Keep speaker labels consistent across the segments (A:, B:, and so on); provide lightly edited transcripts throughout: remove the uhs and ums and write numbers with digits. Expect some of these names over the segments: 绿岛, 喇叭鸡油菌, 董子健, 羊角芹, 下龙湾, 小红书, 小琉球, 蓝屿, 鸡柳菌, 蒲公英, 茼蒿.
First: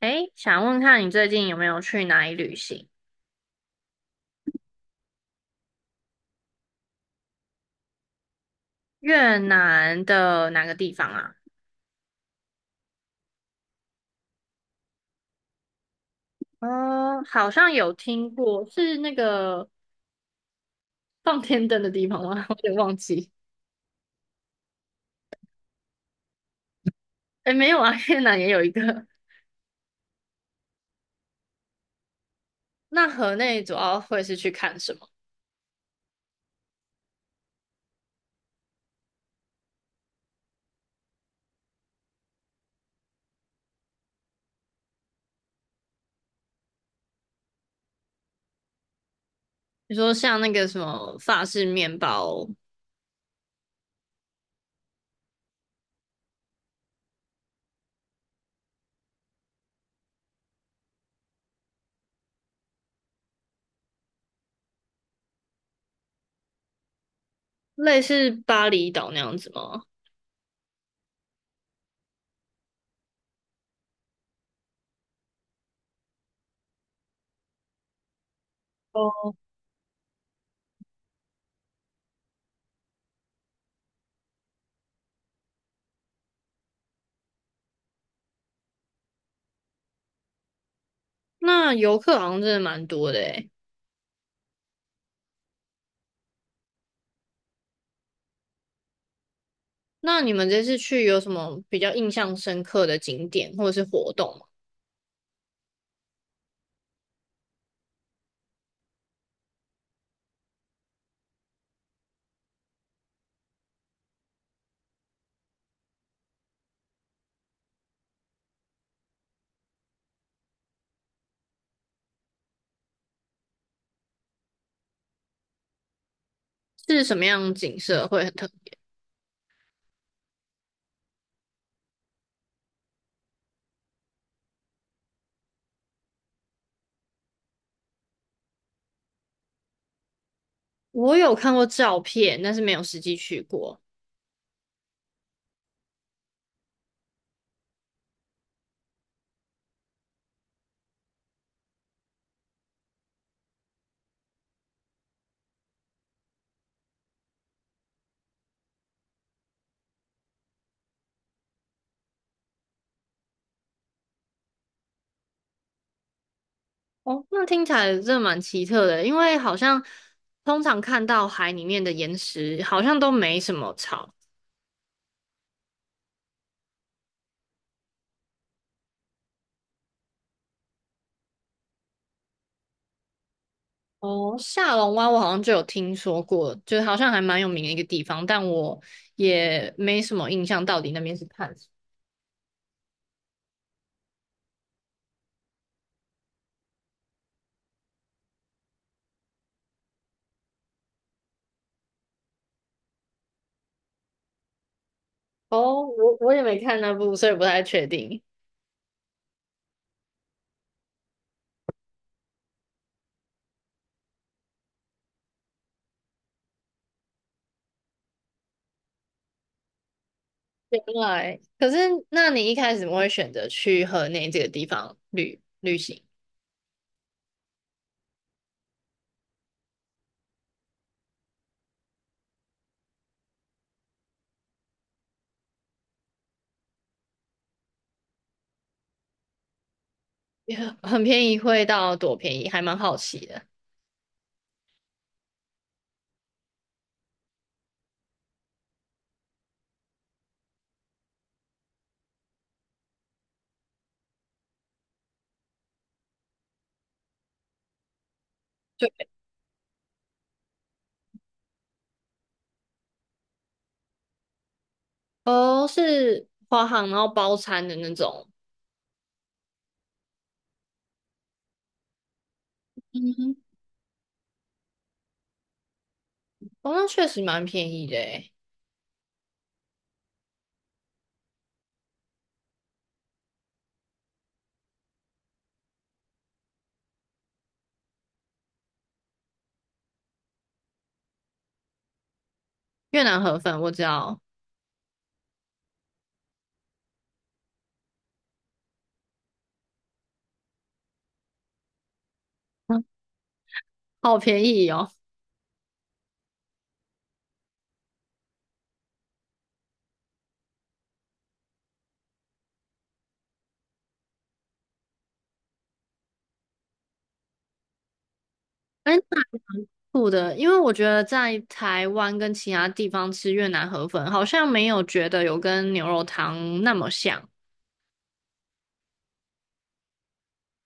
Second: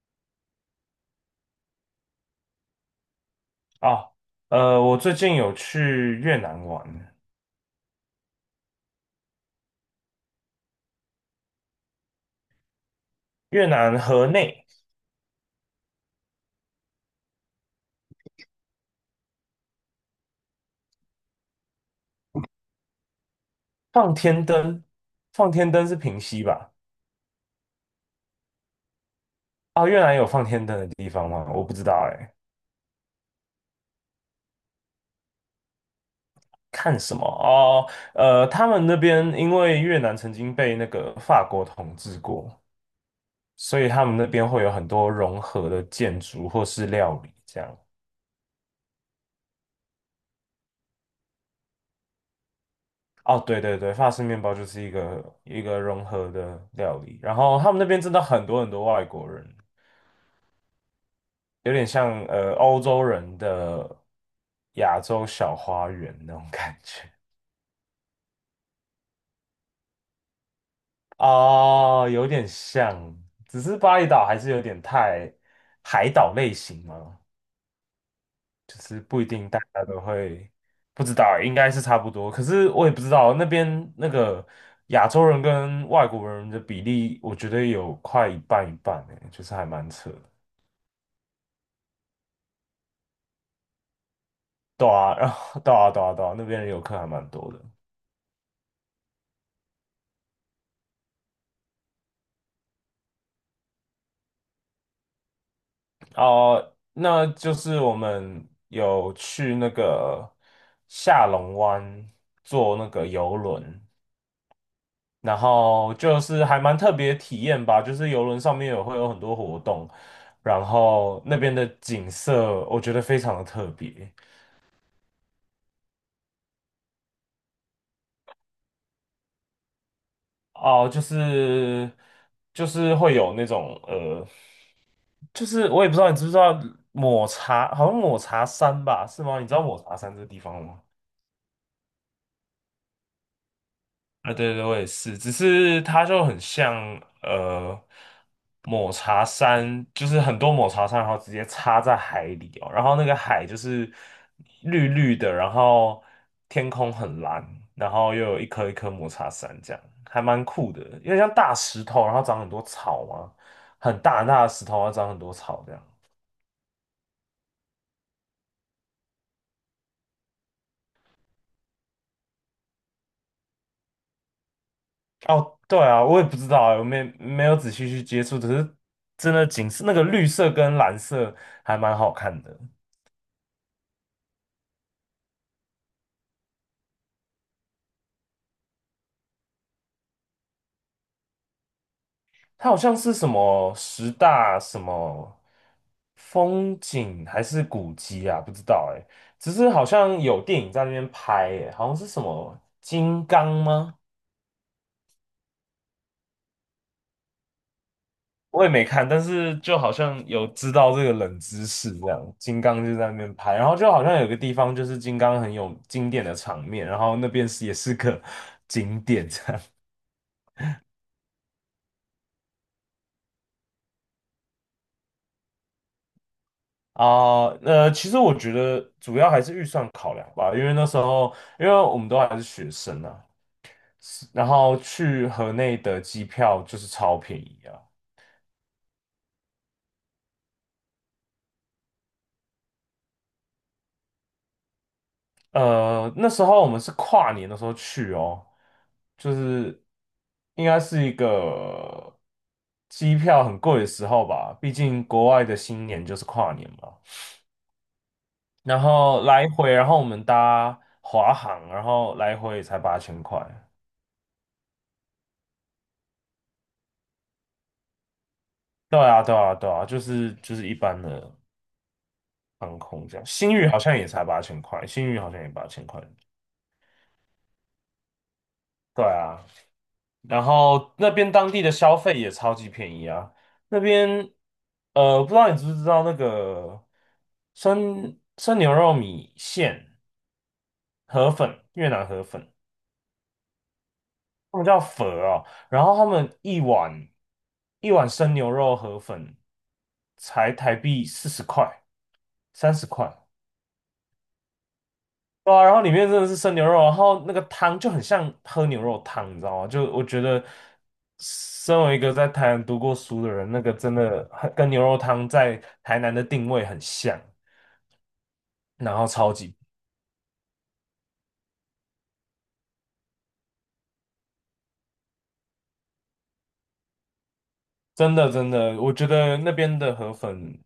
A: 诶，想问看你最近有没有去哪里旅行？
B: 哦，我最近有去越南玩，
A: 越南的哪个地方啊？
B: 越南河内。
A: 哦，好像有听过，是那个放天灯的地方吗？我有点忘记。
B: 放天灯，放天灯是平溪吧？
A: 诶，没有啊，越南也有一个。
B: 哦，越南有放天灯的地方吗？我不知道哎。
A: 那河内主要会是去看什么？
B: 看什么？哦，他们那边因为越南曾经被那个法国统治过，所以他们那边会有很多融合的建筑或是料理这样。
A: 你说像那个什么法式面包，
B: 哦，对对对，法式面包就是一个一个融合的料理，然后他们那边真的很多很多外国人。有点像欧洲人的亚洲小花园那种感觉。
A: 类似巴厘岛那样子吗？
B: 哦，有点像，只是巴厘岛还是有点太海岛类型嘛，就是不一
A: 哦，
B: 定大家都会。不知道欸，应该是差不多，可是我也不知道那边那个亚洲人跟外国人的比例，我觉得有快一半一半诶，就是还蛮扯的。
A: 那游客好像真的蛮多的诶。
B: 对啊，然后对啊，对啊，对啊，那边的游客还蛮多的。
A: 那你们这次去有什么比较印象深刻的景点或者是活动吗？
B: 哦，那就是我们有去那个下龙湾坐那个游轮，然后就是还蛮特别的体验吧，就是游轮上面有会有很多活动，然后那边的景色我觉得非常的特别。
A: 是什么样的景色会很特别？
B: 哦，就是会有那种就是我也不知道你知不知道抹茶，好像抹茶山吧，是吗？你知道抹茶山这个地方吗？
A: 我有看过照片，但是没有实际去过。
B: 啊，对对，我也是，只是它就很像呃抹茶山，就是很多抹茶山，然后直接插在海里哦。然后那个海就是绿绿的，然后天空很蓝，然后又有一颗一颗抹茶山，这样还蛮酷的，因为像大石头，然后长很多草嘛，很大很大的石头，然后长很多草这样。
A: 哦，那听起来真的蛮奇特的，因为好像通常看到海里面的岩石好像都没什么草。
B: 哦，对啊，我也不知道啊，我没有仔细去接触，只是真的景色那个绿色跟蓝色还蛮好看的。
A: 哦，下龙湾我好像就有听说过，就是好像还蛮有名的一个地方，但我也没什么印象，到底那边是看什
B: 它好像是什么十大什么风景还是古迹啊？不知道哎、只是好像有电影在那边拍哎、好像是什么金刚吗？
A: 么。哦，我也没看那部，所以不太确定。
B: 我也没看，但是就好像有知道这个冷知识这样。金刚就在那边拍，然后就好像有个地方就是金刚很有经典的场面，然后那边是也是个 景点这样。
A: 原来，可是那你一开始怎么会选择去河内这个地方旅行？
B: 啊，其实我觉得主要还是预算考量吧，因为那时候，因为我们都还是学生啊，然后去河内的机票就是超便宜啊。
A: 也很便宜，会到多便宜，还蛮好奇的。
B: 那时候我们是跨年的时候去哦，就是应该是一个机票很贵的时候吧，毕竟国外的新年就是跨年嘛。然
A: 就
B: 后来回，然后我们搭华航，然后来回也才八千块。
A: 哦，是华航然后包餐的那种，
B: 对啊，对啊，对啊，就是一般的航空
A: 嗯
B: 这样。
A: 哼，
B: 星宇好像也才八千块，星宇好像也八千块。
A: 哦，那确实蛮便宜的诶
B: 对啊，然后那边当地的消费也超级便宜啊。那边，不知道你知不知道那个生牛肉米线河粉，越南河粉，
A: 越南河粉我知道，
B: 他们叫粉啊，然后他们一碗一碗生牛肉河粉才台币40块、三
A: 嗯，
B: 十块。
A: 好便宜哦。
B: 对啊，然后里面真的是生牛肉，然后那个汤就很像喝牛肉汤，你知道吗？就我觉得，身为一个在台南读过书的人，那个真的很跟牛肉汤在台南的定位很像，
A: 哎，
B: 然后
A: 那
B: 超级
A: 苦的，因为我觉得在台湾跟其他地方吃越南河粉，好像没有觉得有跟牛肉汤那么像。
B: 真的真的，我觉得那边的河粉，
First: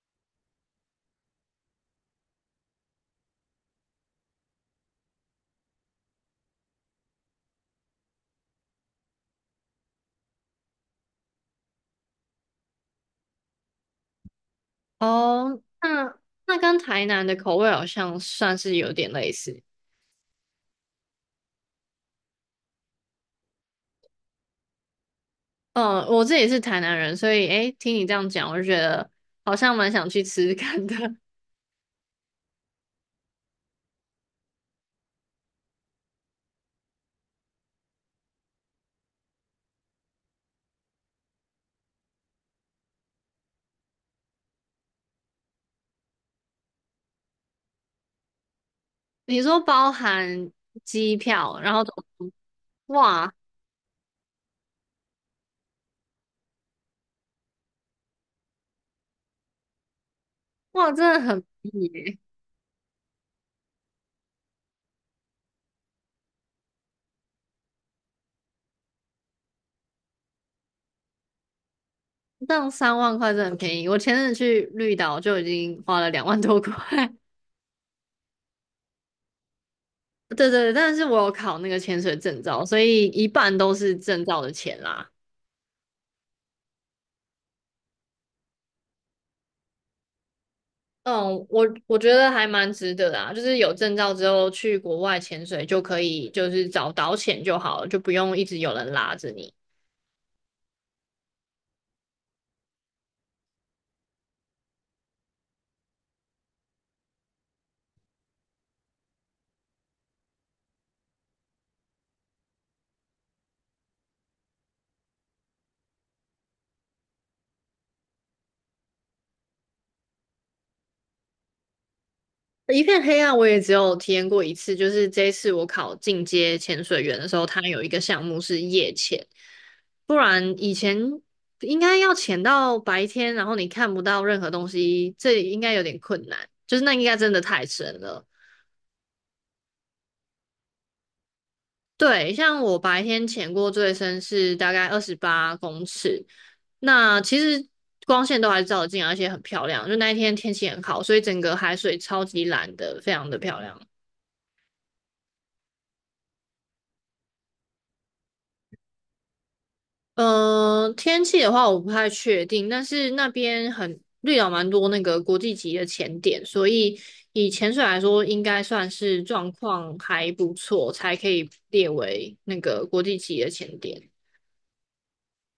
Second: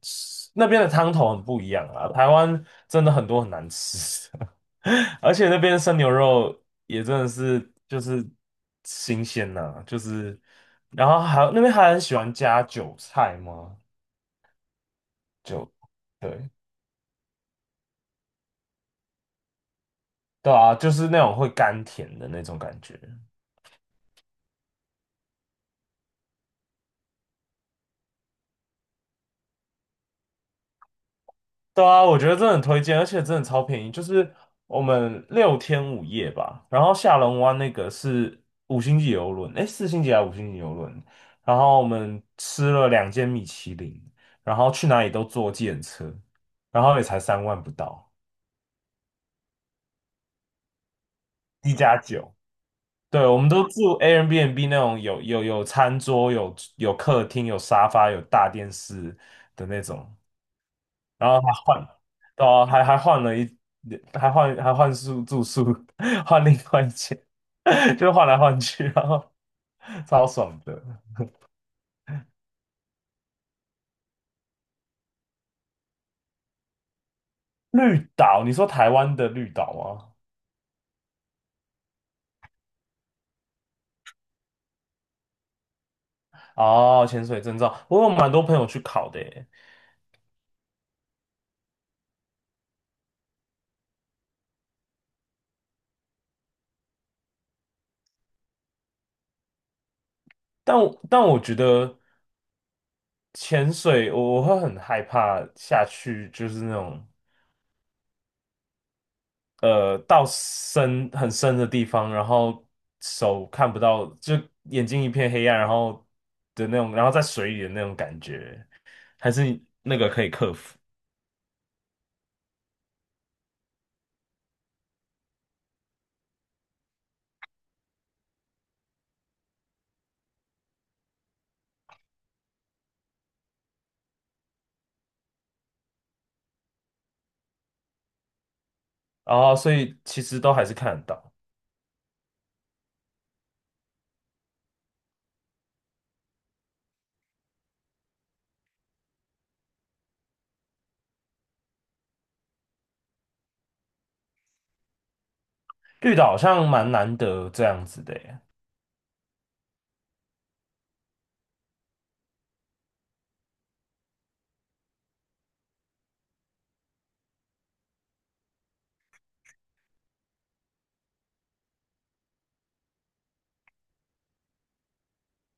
B: 那边的汤头很不一样啊。台湾真的很多很难吃，而且那边生牛肉也真的是就是新鲜呐、就是，然后还有那边还很喜欢加韭菜吗？
A: 哦，
B: 就
A: 那
B: 对
A: 那跟台南的口味好像算是有点类似。
B: 对啊，就是那种会甘甜的那种感觉。
A: 嗯，我这也是台南人，所以诶，听你这样讲，我就觉得好像蛮想去吃吃看的。
B: 对啊，我觉得真的很推荐，而且真的超便宜，就是我们6天5夜吧，然后下龙湾那个是五星级游轮，诶，4星级还是五星级游轮？然后我们吃了2间米其林，然后去哪里都坐计程车，然后也才3万不到，
A: 你说包含机票，然
B: 一
A: 后怎
B: 加
A: 么
B: 九。对，
A: 哇
B: 我们都住 Airbnb 那种有餐桌、有客厅、有沙发、有大电视的那种。
A: 哇，真的
B: 然后
A: 很
B: 还
A: 便宜
B: 换，
A: 耶，
B: 对啊，还换了一，还换宿住宿，换另外一间，就换来换去，然后超爽的。
A: 这样3万块真的很便宜。我前阵子去绿岛就已经花了2万多块。
B: 绿岛，你说台湾的绿岛吗？
A: 对对对，但是我有考那个潜水证照，所以一半都是证照的钱啦。
B: 哦，潜水证照，我有蛮多朋友去考的耶，
A: 嗯，我觉得还蛮值得的啊，就是有证照之后去国外潜水就可以，就是找导潜就好了，就不用一直有人拉着你。
B: 但我觉得潜水我会很害怕下去，就是那种。到深很深的地方，然后手看不到，就眼睛一片黑暗，然后的那种，然后在水里的那种感觉，还是那个可以克服。
A: 一片黑暗，我也只有体验过一次，就是这一次我考进阶潜水员的时候，它有一个项目是夜潜，不然以前应该要潜到白天，然后你看不到任何东西，这应该有点困难，就是那应该真的太深了。
B: 然后所以其实都还是看得到，
A: 对，像我白天潜过最深是大概28公尺，那其实光线都还照得进来而且很漂亮，就那一天天气很好，所以整个海水超级蓝的，非常的漂亮。
B: 绿岛好像蛮难得这样子的耶。
A: 嗯、天气的话我不太确定，但是那边很绿岛蛮多那个国际级的潜点，所以以潜水来说，应该算是状况还不错，才可以列为那个国际级的潜点。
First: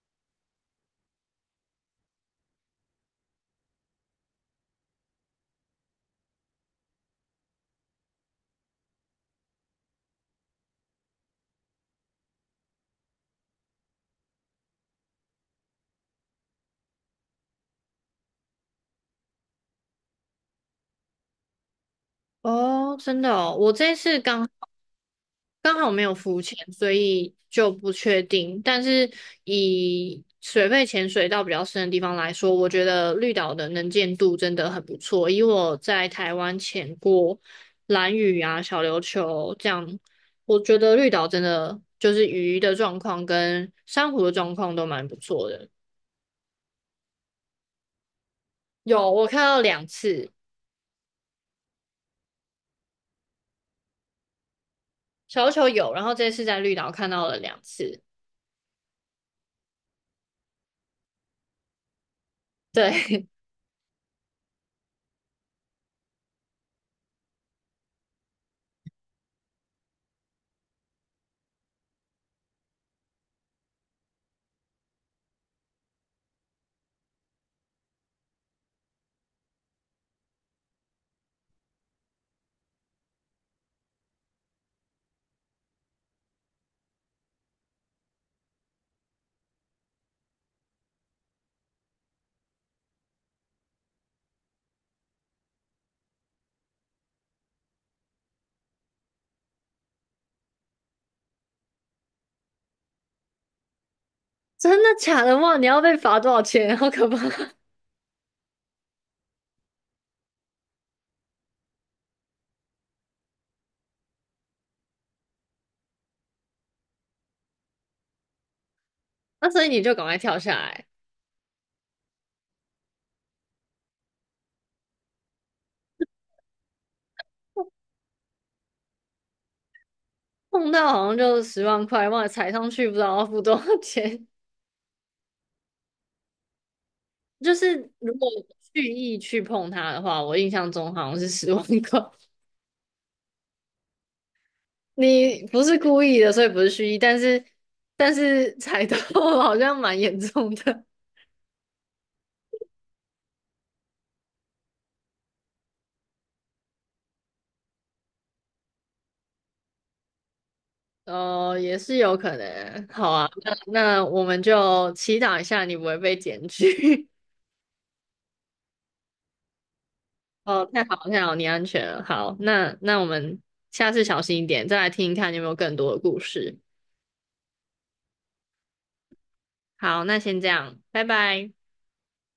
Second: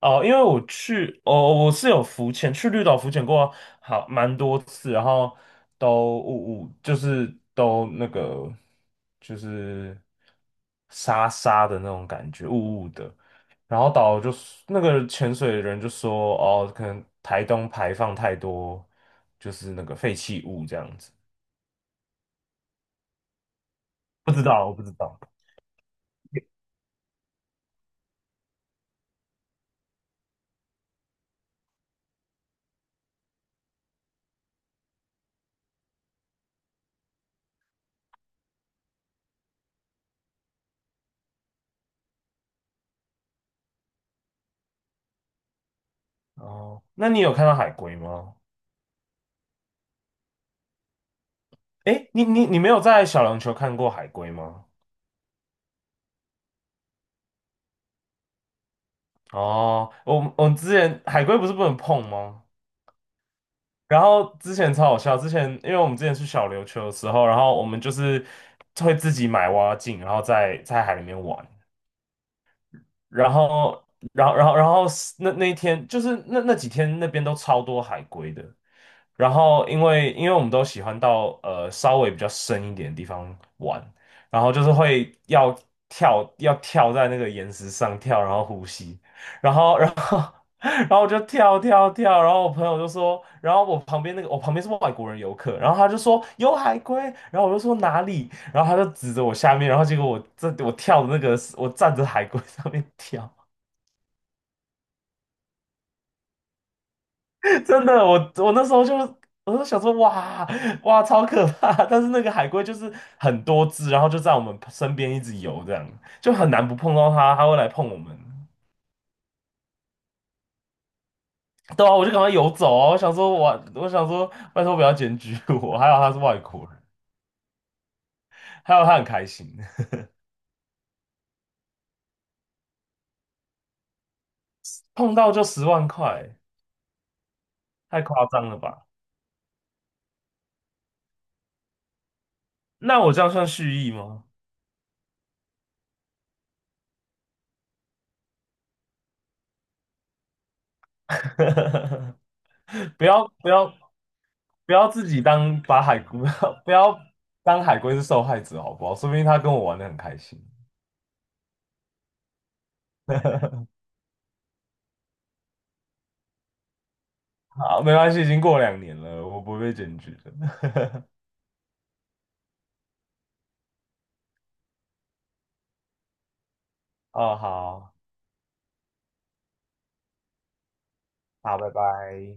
B: 哦，因为我去，哦，我是有浮潜，去绿岛浮潜过好蛮多次，然后都我就是都那个就是沙沙的那种感觉，雾雾的。然后导游就说那个潜水的人就说，哦，可能台东排放太多就是那个废弃物这样子，
A: 哦，真的哦，我这次
B: 不知
A: 刚
B: 道，我不知道。
A: 刚好没有浮潜，所以就不确定。但是以水肺潜水到比较深的地方来说，我觉得绿岛的能见度真的很不错。以我在台湾潜过蓝屿啊、小琉球这样，我觉得绿岛真的就是鱼的状况跟珊瑚的状况都蛮不错的。
B: 哦，那你有看到海龟吗？
A: 有，我看到两次，
B: 诶，你没有在小琉球看过海龟吗？
A: 小琉球有，然后这次在绿岛看到了两次。
B: 哦，我们之前海龟不是不能碰吗？
A: 对，
B: 然后之前超好笑，之前因为我们之前去小琉球的时候，然后我们就是会自己买蛙镜，然后在海里面玩，然后然后是那一天就是那几天那边都超多海龟的，然后因为我们都喜欢到稍微比较深一点的地方玩，然后就是会要跳在那个岩石上跳，然后呼吸。然后然后我就跳跳跳，然后我朋友就说，然后我旁边那个我旁边是外国人游客，然后他就说有海龟，然后我就说哪里，然后他就指着我下面，然后结果我这我跳的那个是我站着海龟 上面跳，
A: 真的假的？哇，你要被罚多少钱？好可怕！
B: 真的我那时候就想说哇哇超可怕，但是那个海龟就是很多只，然后就在我们身边一直游，这样就很难不碰到它，它会来碰我们。
A: 那所以你就赶快跳下来，
B: 对啊，我就赶快游走啊！我想说我，我想说，拜托不要检举我，还好他是外国人。还有他很开心，
A: 碰到好像就十万块，忘了踩上去不知道要付多少钱。
B: 碰到就10万块，
A: 就是
B: 太
A: 如
B: 夸
A: 果
B: 张了
A: 蓄
B: 吧？
A: 意去碰它的话，我印象中好像是十万块。
B: 那我这样算蓄意吗？
A: 你不是故意的，所以不是蓄意，但是踩到 好像蛮严重的。
B: 不要不要不要自己当把海龟，不要当海龟是受害者好不好？说不定他跟我玩的很开心。
A: 哦，也是有可能。好啊，那我们就祈祷一下你不会被检举。
B: 好，没关系，已经过2年了，我不会被检举的。
A: 哦，太好了太好了你安全了。好，那我们下次小心一点，再来听一看你有没有更多的故事。
B: 哦，好，
A: 好，那先这样，拜拜。
B: 好，拜拜。